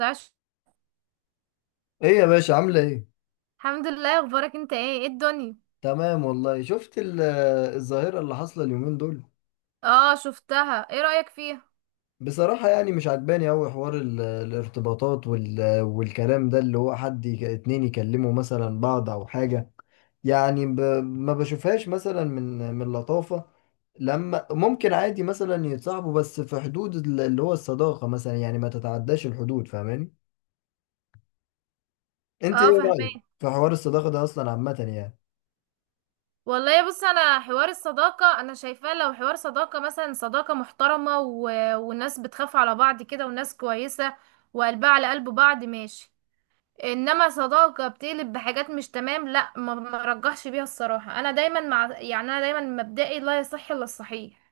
عاش. ايه يا باشا؟ عاملة ايه؟ الحمد لله، اخبارك؟ انت ايه؟ ايه الدنيا؟ تمام والله. شفت الظاهرة اللي حاصلة اليومين دول؟ اه شفتها. ايه رأيك فيها؟ بصراحة يعني مش عجباني أوي حوار الارتباطات والكلام ده، اللي هو حد اتنين يكلموا مثلا بعض أو حاجة. يعني ما بشوفهاش مثلا من لطافة، لما ممكن عادي مثلا يتصاحبوا، بس في حدود اللي هو الصداقة مثلا، يعني ما تتعداش الحدود. فاهماني؟ انت اه ايه رأيك فهمان. في حوار الصداقة ده أصلا عامة يعني؟ والله بص، انا حوار الصداقة انا شايفاه لو حوار صداقة مثلا، صداقة محترمة والناس بتخاف على بعض كده، والناس كويسة وقلبها على قلب بعض، ماشي. انما صداقة بتقلب بحاجات مش تمام، لا ما رجحش بيها الصراحة. انا دايما مع، يعني انا دايما مبدئي، لا يصح الا الصحيح.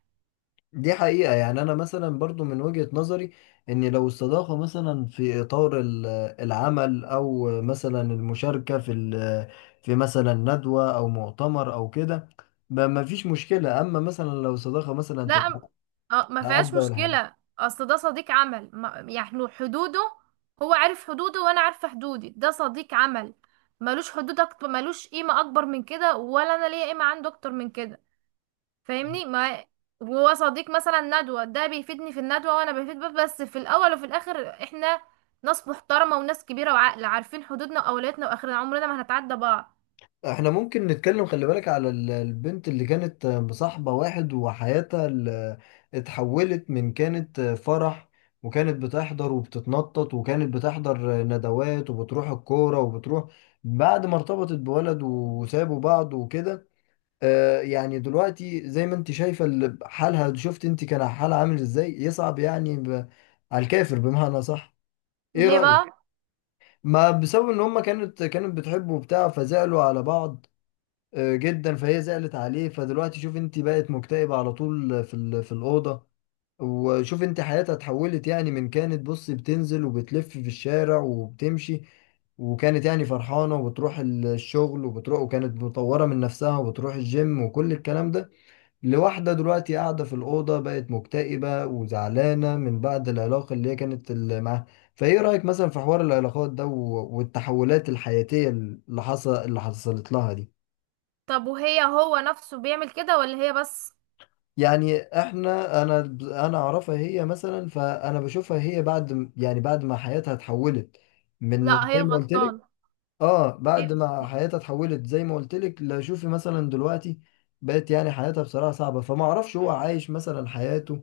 دي حقيقة. يعني أنا مثلا برضو من وجهة نظري، إن لو الصداقة مثلا في إطار العمل، أو مثلا المشاركة في في مثلا ندوة أو مؤتمر أو كده، ما فيش مشكلة. أما مثلا لو صداقة مثلا لا م- اه ما فيهاش تتعدى ولا حاجة. مشكلة، اصل ده صديق عمل، يعني حدوده هو عارف حدوده وانا عارفة حدودي، ده صديق عمل، ملوش حدود اكتر، ملوش قيمة اكبر من كده، ولا انا ليا قيمة عنده اكتر من كده. فاهمني؟ ما وهو صديق مثلا ندوة، ده بيفيدني في الندوة وانا بفيد بيه، بس في الاول وفي الاخر احنا ناس محترمة وناس كبيرة وعاقلة، عارفين حدودنا واولوياتنا، واخرنا عمرنا ما هنتعدى بعض. احنا ممكن نتكلم، خلي بالك، على البنت اللي كانت مصاحبة واحد وحياتها اتحولت. من كانت فرح وكانت بتحضر وبتتنطط وكانت بتحضر ندوات وبتروح الكورة وبتروح، بعد ما ارتبطت بولد وسابوا بعض وكده. اه يعني دلوقتي زي ما انت شايفة حالها. شفت انت كان حالها عامل ازاي؟ يصعب يعني على الكافر، بمعنى صح. ايه ليه رأيك؟ بقى؟ ما بسبب ان هما كانت بتحب وبتاع، فزعلوا على بعض. آه، جدا. فهي زعلت عليه، فدلوقتي شوف انت بقت مكتئبة على طول في في الأوضة. وشوف انت حياتها اتحولت. يعني من كانت، بص، بتنزل وبتلف في الشارع وبتمشي، وكانت يعني فرحانة وبتروح الشغل وبتروح، وكانت مطورة من نفسها وبتروح الجيم وكل الكلام ده، لواحدة دلوقتي قاعدة في الأوضة، بقت مكتئبة وزعلانة من بعد العلاقة اللي هي كانت معاها. فايه رأيك مثلا في حوار العلاقات ده والتحولات الحياتية اللي حصلت لها دي؟ طب وهي، هو نفسه بيعمل كده ولا هي بس؟ يعني انا انا اعرفها هي مثلا، فانا بشوفها هي بعد يعني بعد ما حياتها اتحولت من لا هي زي ما قلت لك. الغلطانة. اه بعد ما حياتها اتحولت زي ما قلت لك، لا شوفي مثلا دلوقتي بقت يعني حياتها بصراحة صعبة، فما اعرفش هو عايش مثلا حياته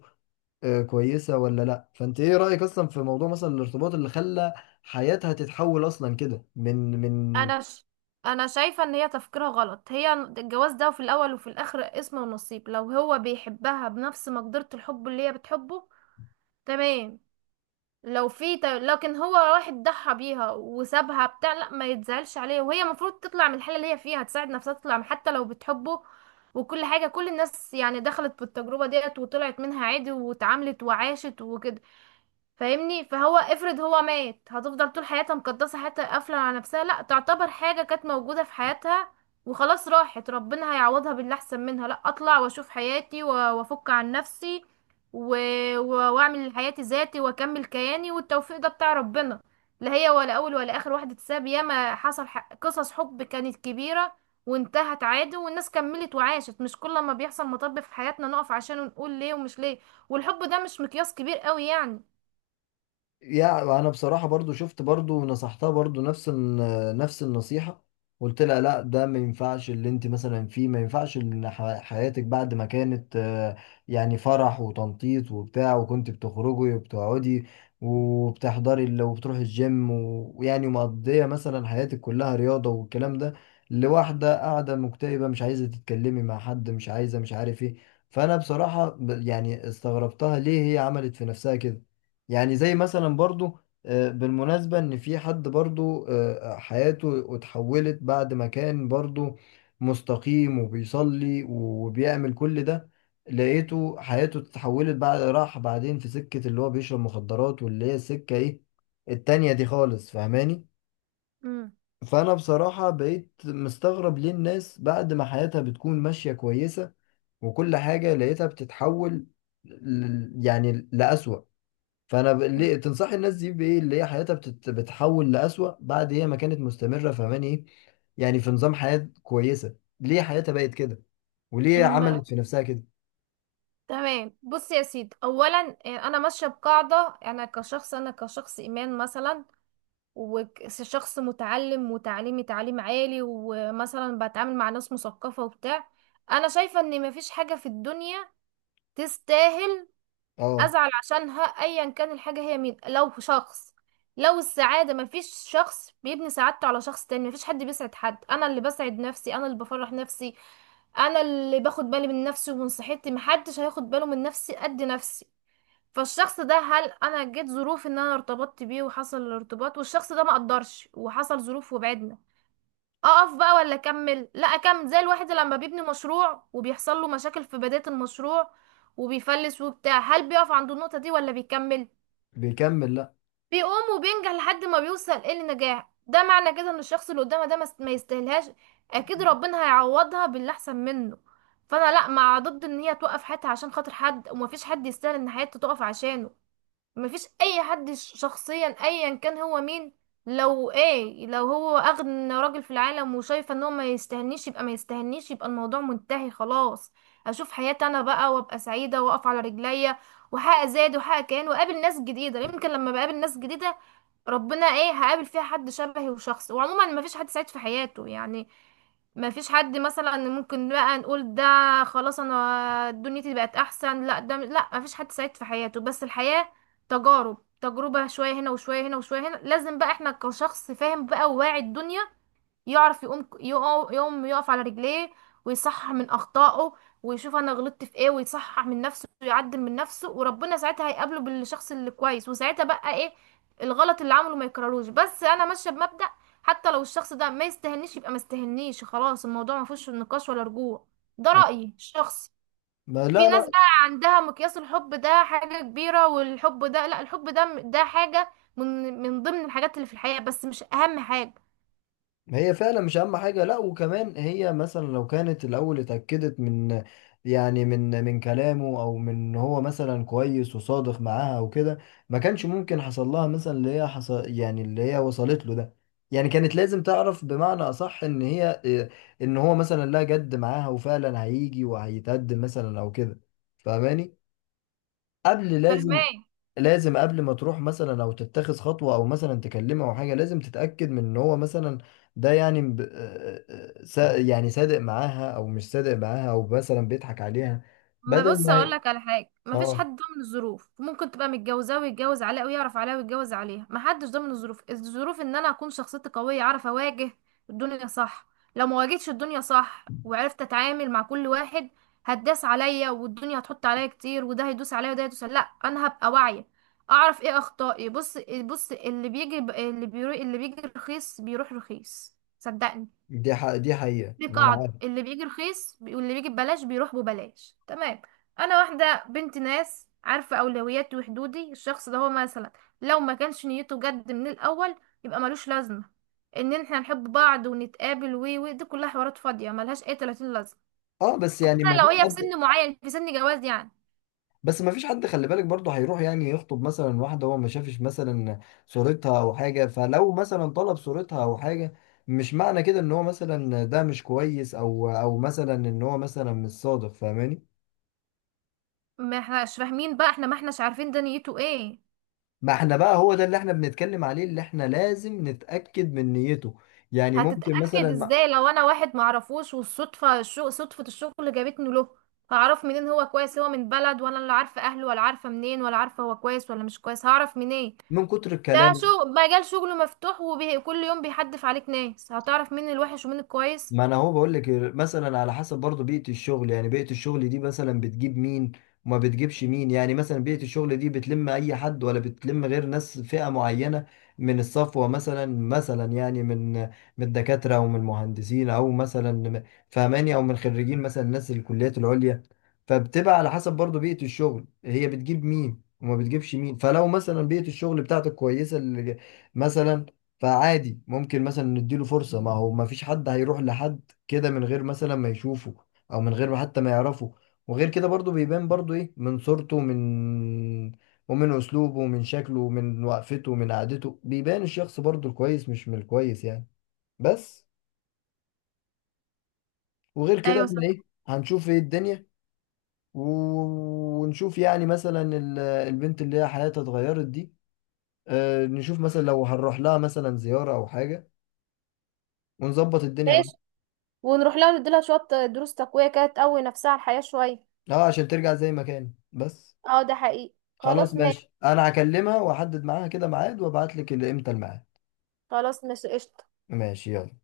آه كويسة ولا لا. فانت ايه رأيك اصلا في موضوع مثلا الارتباط اللي خلى حياتها تتحول اصلا كده من انا ش... انا شايفه ان هي تفكيرها غلط. هي الجواز ده في الاول وفي الاخر اسم ونصيب، لو هو بيحبها بنفس مقدرة الحب اللي هي بتحبه، تمام. لكن هو واحد ضحى بيها وسابها بتاع، لا ما يتزعلش عليها، وهي المفروض تطلع من الحالة اللي هي فيها، تساعد نفسها تطلع حتى لو بتحبه. وكل حاجة، كل الناس يعني دخلت في التجربة ديت وطلعت منها عادي، واتعاملت وعاشت وكده. فاهمني؟ فهو افرض هو مات، هتفضل طول حياتها مقدسة حياتها، قافلة على نفسها؟ لا، تعتبر حاجة كانت موجودة في حياتها وخلاص راحت، ربنا هيعوضها باللي احسن منها. لا، اطلع واشوف حياتي وافك عن نفسي و... واعمل حياتي ذاتي واكمل كياني، والتوفيق ده بتاع ربنا. لا هي ولا اول ولا اخر واحدة تساب، ياما حصل قصص حب كانت كبيرة وانتهت عادي، والناس كملت وعاشت. مش كل ما بيحصل مطب في حياتنا نقف عشان نقول ليه ومش ليه. والحب ده مش مقياس كبير قوي يعني. يعني. انا بصراحه برضو شفت برضو ونصحتها برضو نفس نفس النصيحه. قلت لها لا، ده ما ينفعش، اللي انت مثلا فيه ما ينفعش، ان حياتك بعد ما كانت آه، يعني فرح وتنطيط وبتاع، وكنت بتخرجي وبتقعدي وبتحضري وبتروحي الجيم ويعني مقضيه مثلا حياتك كلها رياضه والكلام ده، لواحده قاعده مكتئبه، مش عايزه تتكلمي مع حد، مش عايزه، مش عارف ايه. فانا بصراحه يعني استغربتها، ليه هي عملت في نفسها كده؟ يعني زي مثلا برضو آه، بالمناسبة، ان في حد برضو آه، حياته اتحولت بعد ما كان برضو مستقيم وبيصلي وبيعمل كل ده، لقيته حياته اتحولت، بعد راح بعدين في سكة اللي هو بيشرب مخدرات، واللي هي السكة ايه التانية دي خالص. فاهماني؟ مم. فانا بصراحة بقيت مستغرب، ليه الناس بعد ما حياتها بتكون ماشية كويسة وكل حاجة، لقيتها بتتحول يعني لأسوأ. فانا ليه تنصحي الناس دي بايه؟ اللي هي حياتها بتحول لأسوأ بعد هي ما كانت مستمره. فاهماني ايه يعني؟ في نظام حياه كويسه، ليه حياتها بقت كده وليه م- عملت في نفسها كده؟ تمام. بص يا سيدي، اولا انا ماشيه بقاعده، انا كشخص ايمان مثلا، وشخص متعلم وتعليمي تعليم عالي، ومثلا بتعامل مع ناس مثقفه وبتاع. انا شايفه ان مفيش حاجه في الدنيا تستاهل اه ازعل عشانها، ايا كان الحاجه هي مين. لو شخص، لو السعاده، مفيش شخص بيبني سعادته على شخص تاني. مفيش حد بيسعد حد، انا اللي بسعد نفسي، انا اللي بفرح نفسي، انا اللي باخد بالي من نفسي ومن صحتي. محدش هياخد باله من نفسي قد نفسي. فالشخص ده، هل انا جيت ظروف ان انا ارتبطت بيه وحصل الارتباط، والشخص ده ما قدرش وحصل ظروف وبعدنا، اقف بقى ولا اكمل؟ لا اكمل. زي الواحد لما بيبني مشروع وبيحصل له مشاكل في بداية المشروع وبيفلس وبتاع، هل بيقف عند النقطة دي ولا بيكمل؟ بيكمل لا. بيقوم وبينجح لحد ما بيوصل ايه، للنجاح. ده معنى كده ان الشخص اللي قدامه ده ما يستاهلهاش، اكيد ربنا هيعوضها باللي احسن منه. فانا لا، مع ضد ان هي توقف حياتها عشان خاطر حد، ومفيش حد يستاهل ان حياته تقف عشانه. مفيش اي حد، شخصيا ايا كان هو مين. لو ايه، لو هو اغنى راجل في العالم وشايفه ان هو ما يستهنيش، يبقى ما يستهنيش، يبقى الموضوع منتهي خلاص. اشوف حياتي انا بقى، وابقى سعيده واقف على رجليا، وحقق زاد وحقق كيان، واقابل ناس جديده. يمكن لما بقابل ناس جديده، ربنا ايه، هقابل فيها حد شبهي وشخص. وعموما مفيش حد سعيد في حياته يعني، ما فيش حد مثلا ممكن بقى نقول ده خلاص انا دنيتي بقت احسن، لا، ده لا، ما فيش حد سعيد في حياته، بس الحياة تجارب. تجربة شوية هنا وشوية هنا وشوية هنا. لازم بقى احنا كشخص فاهم بقى وواعي الدنيا، يعرف يقوم، يقوم يقف على رجليه، ويصحح من أخطائه، ويشوف أنا غلطت في إيه، ويصحح من نفسه ويعدل من نفسه، وربنا ساعتها هيقابله بالشخص اللي كويس، وساعتها بقى إيه، الغلط اللي عمله ما يكرروش. بس أنا ماشية بمبدأ، حتى لو الشخص ده ما يستهنيش يبقى ما يستهنيش، خلاص الموضوع ما فيهوش نقاش ولا رجوع. ده آه. رأيي الشخصي. ما في لا، ناس لا. بقى عندها مقياس الحب ده حاجة كبيرة. والحب ده لا، الحب ده، ده حاجة من من ضمن الحاجات اللي في الحياة، بس مش أهم حاجة. هي فعلا مش اهم حاجه. لا، وكمان هي مثلا لو كانت الاول اتاكدت من يعني من كلامه، او من إن هو مثلا كويس وصادق معاها وكده، ما كانش ممكن حصل لها مثلا اللي هي حصل، يعني اللي هي وصلت له ده. يعني كانت لازم تعرف، بمعنى اصح، ان هي إيه، ان هو مثلا لا، جد معاها وفعلا هيجي وهيتقدم مثلا او كده. فاهماني؟ قبل لازم، فاهمة؟ لازم قبل ما تروح مثلا او تتخذ خطوه او مثلا تكلمه او حاجه، لازم تتاكد من ان هو مثلا ده يعني آه، آه، يعني صادق معاها او مش صادق معاها، او مثلا بيضحك عليها ما بدل بص، ما اقول لك على حاجه، ما فيش اه. حد ضامن الظروف. ممكن تبقى متجوزاه ويتجوز عليها، ويعرف عليها ويتجوز عليها، ما حدش ضامن الظروف. الظروف ان انا اكون شخصيتي قويه، اعرف اواجه الدنيا صح. لو ما واجهتش الدنيا صح وعرفت اتعامل مع كل واحد، هتداس عليا، والدنيا هتحط عليا كتير، وده هيدوس عليا وده هيدوس عليا. لا، انا هبقى واعيه، اعرف ايه اخطائي. بص، بص، اللي بيجي اللي بيروح، اللي بيجي رخيص بيروح رخيص، صدقني. دي دي حقيقه. دي ما انا قاعدة، عارف. اللي بيجي واللي بيجي ببلاش بيروح ببلاش، تمام. انا واحدة بنت ناس، عارفة اولوياتي وحدودي. الشخص ده هو مثلا لو ما كانش نيته جد من الاول، يبقى ملوش لازمة ان احنا نحب بعض ونتقابل، و دي كلها حوارات فاضية ملهاش اي 30 لازمة، اه بس خصوصا يعني ما لو فيش هي في حد، سن معين، في سن جواز يعني. بس ما فيش حد، خلي بالك برضه، هيروح يعني يخطب مثلا واحده هو ما شافش مثلا صورتها او حاجه. فلو مثلا طلب صورتها او حاجه، مش معنى كده ان هو مثلا ده مش كويس، او او مثلا ان هو مثلا مش صادق. فاهماني؟ ما احناش فاهمين بقى، احنا ما احناش عارفين ده نيته ايه. ما احنا بقى هو ده اللي احنا بنتكلم عليه، اللي احنا لازم نتأكد من نيته. يعني ممكن مثلا هتتأكد ازاي لو انا واحد معرفوش، والصدفة صدفة الشغل جابتني له؟ هعرف منين هو كويس؟ هو من بلد وانا اللي عارفة اهله، ولا عارفة منين، ولا عارفة هو كويس ولا مش كويس، هعرف منين؟ من كتر ده الكلام. شغل مجال شغله مفتوح، وكل يوم بيحدف عليك ناس، هتعرف مين الوحش ومين الكويس. ما انا هو بقول لك، مثلا على حسب برضه بيئة الشغل، يعني بيئة الشغل دي مثلا بتجيب مين وما بتجيبش مين. يعني مثلا بيئة الشغل دي بتلم اي حد، ولا بتلم غير ناس فئة معينة من الصفوة مثلا، مثلا يعني من الدكاترة او من المهندسين، او مثلا فهماني، او من خريجين مثلا ناس الكليات العليا. فبتبقى على حسب برضه بيئة الشغل هي بتجيب مين وما بتجيبش مين. فلو مثلا بيئة الشغل بتاعتك كويسة مثلا، فعادي ممكن مثلا نديله فرصة. ما هو ما فيش حد هيروح لحد كده من غير مثلا ما يشوفه، او من غير ما حتى ما يعرفه. وغير كده برضو بيبان برضو ايه، من صورته، ومن اسلوبه ومن شكله ومن وقفته ومن قعدته، بيبان الشخص برضو الكويس مش من الكويس يعني. بس وغير كده، ايوه احنا صح. ايه، هنشوف ايه الدنيا ونشوف يعني مثلا البنت اللي هي حياتها اتغيرت دي. آه، نشوف مثلا لو هنروح لها مثلا زيارة او حاجة ونظبط الدنيا. ماشي، ونروح لها نديلها شوية دروس تقوية كده، تقوي نفسها على الحياة شوية. اه عشان ترجع زي ما كان. بس اه ده حقيقي. خلاص خلاص ماشي. ماشي، انا هكلمها واحدد معاها كده ميعاد وابعت لك امتى الميعاد. خلاص ماشي، قشطة. ماشي، يلا.